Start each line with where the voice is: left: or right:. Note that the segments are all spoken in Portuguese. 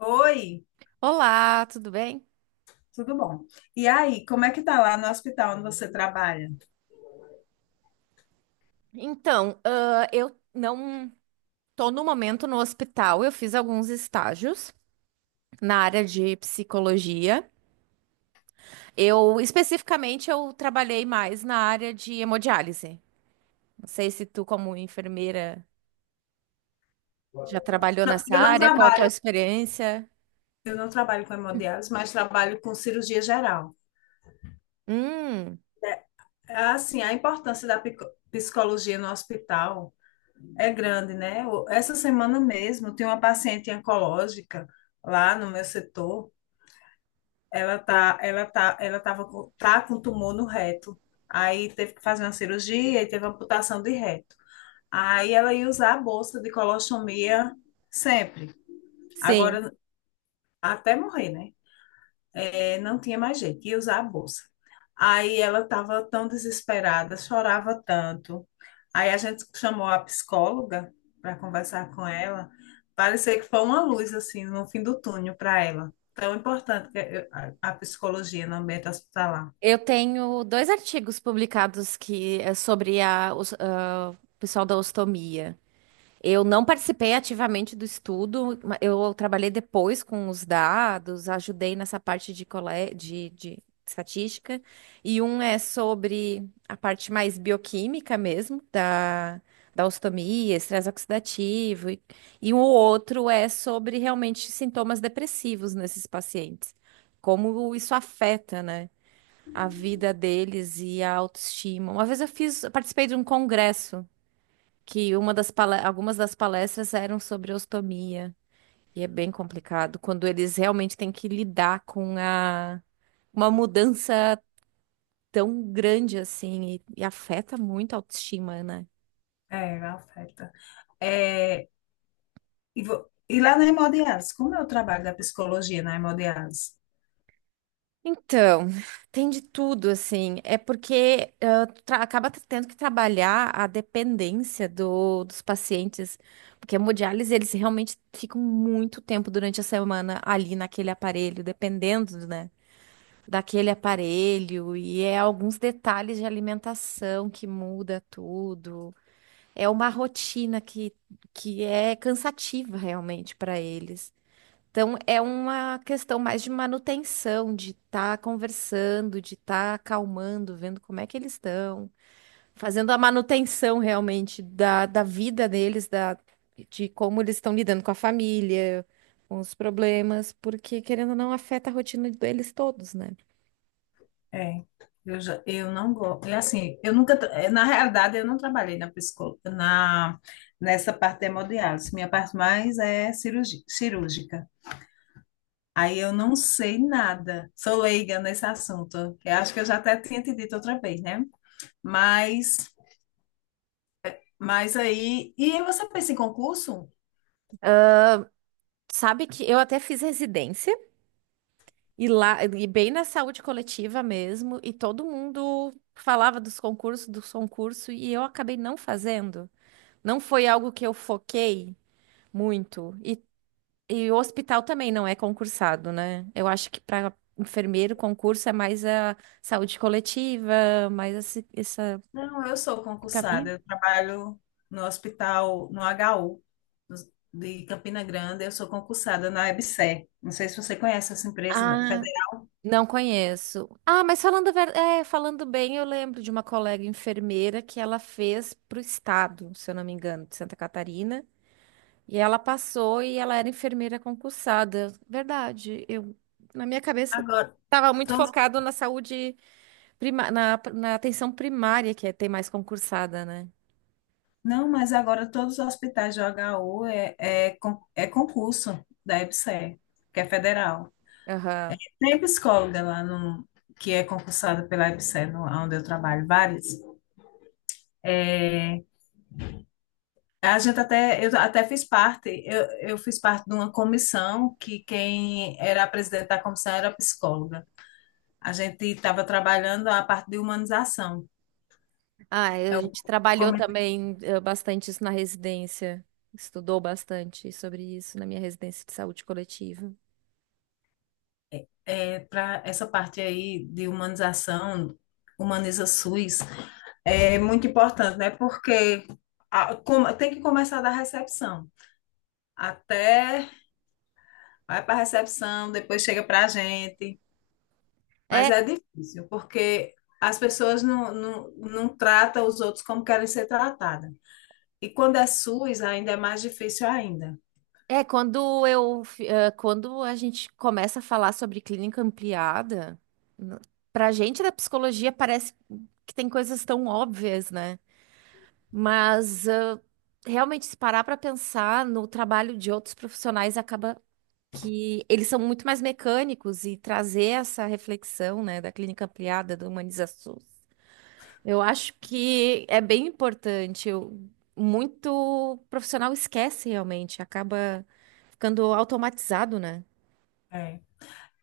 left: Oi,
right: Olá, tudo bem?
left: tudo bom? E aí, como é que tá lá no hospital onde você trabalha?
right: Eu não tô no momento no hospital. Eu fiz alguns estágios na área de psicologia. Eu especificamente eu trabalhei mais na área de hemodiálise. Não sei se tu, como enfermeira, já trabalhou
left: Não,
right: nessa
left: eu não
right: área. Qual a tua
left: trabalho,
right: experiência?
left: eu não trabalho com hemodiálise, mas trabalho com cirurgia geral.
right: Hum,
left: Assim, a importância da psicologia no hospital é grande, né? Essa semana mesmo tem uma paciente oncológica lá no meu setor. Ela tá, ela tá, ela tava com, tá com tumor no reto. Aí teve que fazer uma cirurgia e teve amputação de reto. Aí ela ia usar a bolsa de colostomia sempre.
right: sim.
left: Agora, até morrer, né? É, não tinha mais jeito, ia usar a bolsa. Aí ela estava tão desesperada, chorava tanto. Aí a gente chamou a psicóloga para conversar com ela. Parecia que foi uma luz, assim, no fim do túnel para ela. Tão importante a psicologia no ambiente hospitalar.
right: Eu tenho dois artigos publicados que é sobre o pessoal da ostomia. Eu não participei ativamente do estudo, eu trabalhei depois com os dados, ajudei nessa parte de estatística, e um é sobre a parte mais bioquímica mesmo, da ostomia, estresse oxidativo, e o outro é sobre realmente sintomas depressivos nesses pacientes, como isso afeta, né, a vida deles e a autoestima. Uma vez eu fiz, eu participei de um congresso que algumas das palestras eram sobre ostomia, e é bem complicado quando eles realmente têm que lidar com uma mudança tão grande assim e afeta muito a autoestima, né?
left: É, afeta. É, e lá na hemodiálise, como é o trabalho da psicologia na hemodiálise?
right: Então, tem de tudo, assim. É porque acaba tendo que trabalhar a dependência dos pacientes, porque a hemodiálise, eles realmente ficam muito tempo durante a semana ali naquele aparelho, dependendo, né? Daquele aparelho e é alguns detalhes de alimentação que muda tudo. É uma rotina que é cansativa realmente para eles. Então, é uma questão mais de manutenção, de estar conversando, de estar acalmando, vendo como é que eles estão, fazendo a manutenção realmente da vida deles, da, de como eles estão lidando com a família, com os problemas, porque querendo ou não, afeta a rotina deles todos, né?
left: É, eu não gosto. É assim, eu nunca, tra- eh, na realidade, eu não trabalhei nessa parte de hemodiálise. Minha parte mais é cirúrgica. Aí eu não sei nada. Sou leiga nesse assunto. Eu acho que eu já até tinha te dito outra vez, né? Mas, mas aí. E aí você pensa em concurso?
right: Sabe que eu até fiz residência e lá, e bem na saúde coletiva mesmo, e todo mundo falava dos concursos, e eu acabei não fazendo. Não foi algo que eu foquei muito. E o hospital também não é concursado, né? Eu acho que para enfermeiro, concurso é mais a saúde coletiva, mais esse
left: Não, eu sou concursada.
right: caminho.
left: Eu trabalho no hospital, no HU de Campina Grande, eu sou concursada na EBSER. Não sei se você conhece essa empresa.
right: Ah, não conheço. Ah, mas falando, falando bem, eu lembro de uma colega enfermeira que ela fez para o estado, se eu não me engano, de Santa Catarina. E ela passou e ela era enfermeira concursada. Verdade. Eu, na minha cabeça,
left: Agora,
right: estava muito
left: todos-
right: focado na saúde na atenção primária, que é ter mais concursada, né?
left: não, mas agora todos os hospitais de HU é concurso da EBSER, que é federal.
right: Aham.
left: Tem psicóloga lá no, que é concursada pela EBSER, no, onde eu trabalho, várias. É, a gente até, eu até fiz parte, eu fiz parte de uma comissão que quem era a presidente da comissão era psicóloga. A gente estava trabalhando a parte de humanização.
right: Ah,
left: É
right: a
left: o
right: gente trabalhou também bastante isso na residência. Estudou bastante sobre isso na minha residência de saúde coletiva.
left: é, para essa parte aí de humanização, humaniza SUS, é muito importante, né? Porque tem que começar da recepção. Até vai para a recepção, depois chega para a gente. Mas
right: É.
left: é difícil, porque as pessoas não tratam os outros como querem ser tratadas. E quando é SUS, ainda é mais difícil ainda.
right: É, quando eu, fi- eh, quando a gente começa a falar sobre clínica ampliada, n- pra gente da psicologia parece que tem coisas tão óbvias, né? Mas realmente se parar pra pensar no trabalho de outros profissionais acaba que eles são muito mais mecânicos e trazer essa reflexão, né, da clínica ampliada, do humanização eu acho que é bem importante. Muito profissional esquece realmente, acaba ficando automatizado, né?
left: É.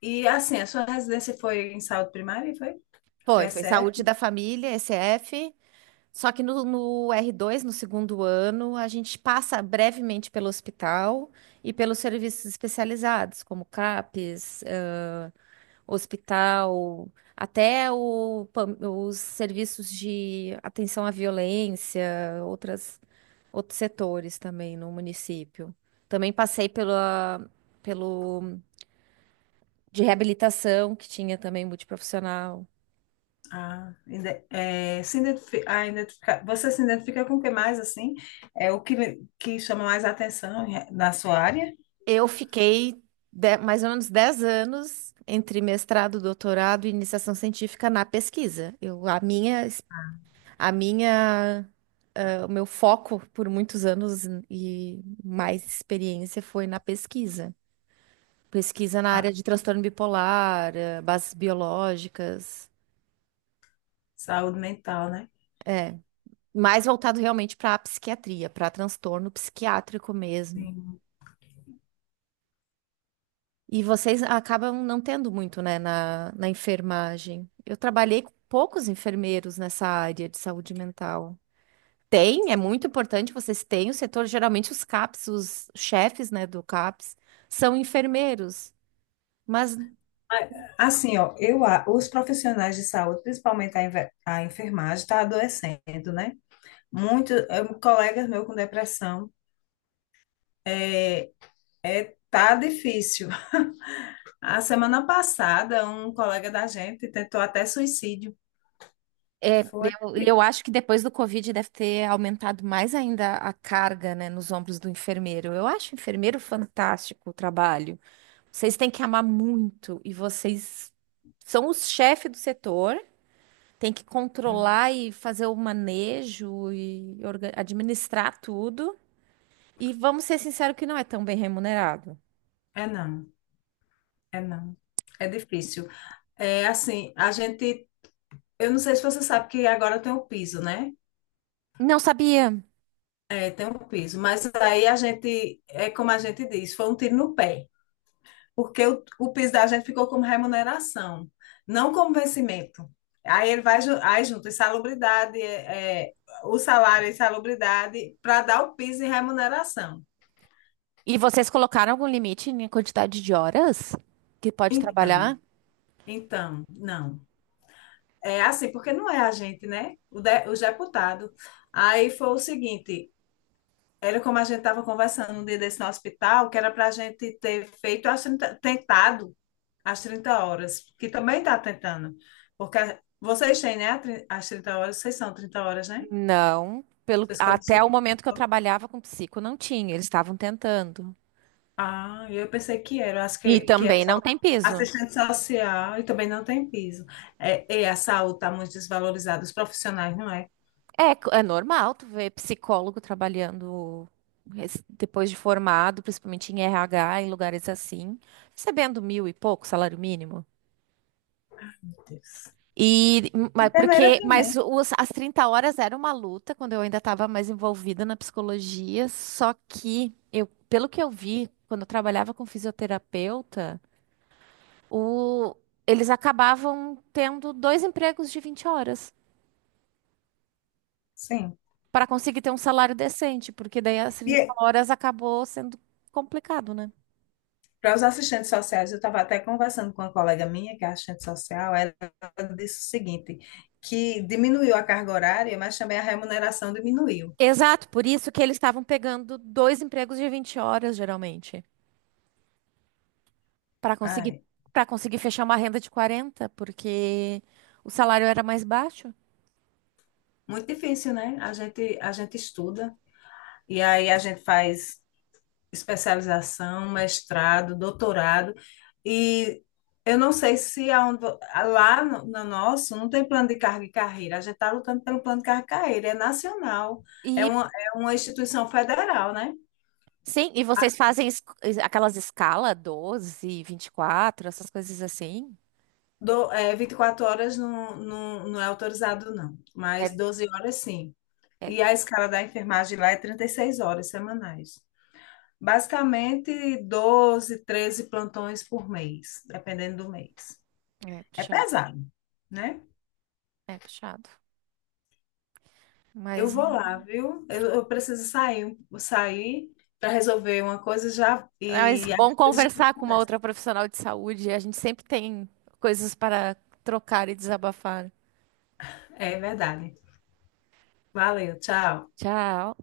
left: E assim, a sua residência foi em saúde primária, foi?
right: Foi, foi
left: PSF?
right: Saúde da Família, ECF. Só que no r dois, no segundo ano, a gente passa brevemente pelo hospital e pelos serviços especializados, como CAPS, hospital, até o os serviços de atenção à violência, outras outros setores também no município. Também passei pelo de reabilitação, que tinha também multiprofissional.
left: Ah, ide- é, se identifi- ah, identifica- você se identifica com o que mais, assim? É o que, que chama mais atenção na sua área?
right: Eu fiquei mais ou menos 10 anos entre mestrado, doutorado e iniciação científica na pesquisa. Eu, a minha, eh, O meu foco por muitos anos e mais experiência foi na pesquisa. Pesquisa na
left: A
right: área de transtorno bipolar, bases biológicas.
left: saúde mental, né?
right: eh, Mais voltado realmente para a psiquiatria, para transtorno psiquiátrico mesmo.
left: Sim.
right: E vocês acabam não tendo muito, né, na enfermagem. Eu trabalhei com poucos enfermeiros nessa área de saúde mental. Tem, é muito importante, vocês têm o setor, geralmente os CAPS, os chefes, né, do CAPS, são enfermeiros. Mas
left: Ah, assim, ó, os profissionais de saúde, principalmente a enfermagem, está adoecendo, né? Muitos colegas meus com depressão, é, tá difícil. A semana passada, um colega da gente tentou até suicídio. Foi.
right: eu acho que depois do Covid deve ter aumentado mais ainda a carga, né, nos ombros do enfermeiro. Eu acho enfermeiro fantástico o trabalho. Vocês têm que amar muito e vocês são os chefes do setor, tem que controlar e fazer o manejo e administrar tudo. E vamos ser sinceros que não é tão bem remunerado.
left: É não, é não. É difícil. É assim, a gente, eu não sei se você sabe que agora tem o piso, né?
right: Não sabia.
left: É, tem o piso, mas aí a gente, é como a gente diz, foi um tiro no pé, porque o piso da gente ficou como remuneração, não como vencimento. Aí ele vai, aí junto insalubridade, o salário e insalubridade, para dar o piso em remuneração.
right: E vocês colocaram algum limite na quantidade de horas que pode
left: Então,
right: trabalhar?
left: então, não. É assim, porque não é a gente, né? O deputado. Aí foi o seguinte. Era como a gente estava conversando um dia desse no hospital, que era para a gente ter feito, as 30 tentado as 30 horas, que também está tentando. Porque vocês têm, né, as 30 horas, vocês são 30 horas, né?
right: Não. Pelo, até
left: Psicologia.
right: o momento que eu trabalhava com psico, não tinha. Eles estavam tentando.
left: Ah, eu pensei que era, eu acho
right: E
left: que é
right: também
left: só
right: não tem piso.
left: assistente social e também não tem piso. É, e a saúde está muito desvalorizada, os profissionais, não é?
right: É, é normal tu ver psicólogo trabalhando depois de formado, principalmente em RH, em lugares assim, recebendo mil e pouco salário mínimo.
left: Meu Deus.
right: E, mas
left: Enfermeira
right: porque, mas
left: também,
right: as 30 horas era uma luta quando eu ainda estava mais envolvida na psicologia, só que eu, pelo que eu vi, quando eu trabalhava com fisioterapeuta, o- eles acabavam tendo dois empregos de 20 horas
left: sim.
right: para conseguir ter um salário decente, porque daí as 30
left: E
right: horas acabou sendo complicado, né?
left: para os assistentes sociais, eu estava até conversando com uma colega minha, que é assistente social, ela disse o seguinte, que diminuiu a carga horária, mas também a remuneração diminuiu.
right: Exato, por isso que eles estavam pegando dois empregos de 20 horas, geralmente, para conseguir
left: Ai,
right: para conseguir fechar uma renda de 40, porque o salário era mais baixo.
left: muito difícil, né? A gente estuda, e aí a gente faz especialização, mestrado, doutorado, e eu não sei se lá no, nosso não tem plano de carga e carreira, a gente está lutando pelo plano de carga e carreira, é nacional, é
right: E
left: uma, é uma instituição federal, né?
right: sim, e vocês fazem aquelas escala 12, 24, essas coisas assim.
left: Vinte e quatro horas não não é autorizado, não, mas
right: É,
left: 12 horas sim.
right: é,
left: E a escala da enfermagem lá é 36 horas semanais. Basicamente, 12 13 plantões por mês, dependendo do mês.
right: É
left: É
right: puxado,
left: pesado, né?
right: é puxado.
left: Eu
right: Mas
left: vou lá, viu? Eu preciso sair para resolver uma coisa já e
right: Mas
left: às
right: bom
left: vezes já tem
right: conversar com uma
left: conversa.
right: outra profissional de saúde. A gente sempre tem coisas para trocar e desabafar.
left: É verdade. Valeu, tchau.
right: Tchau.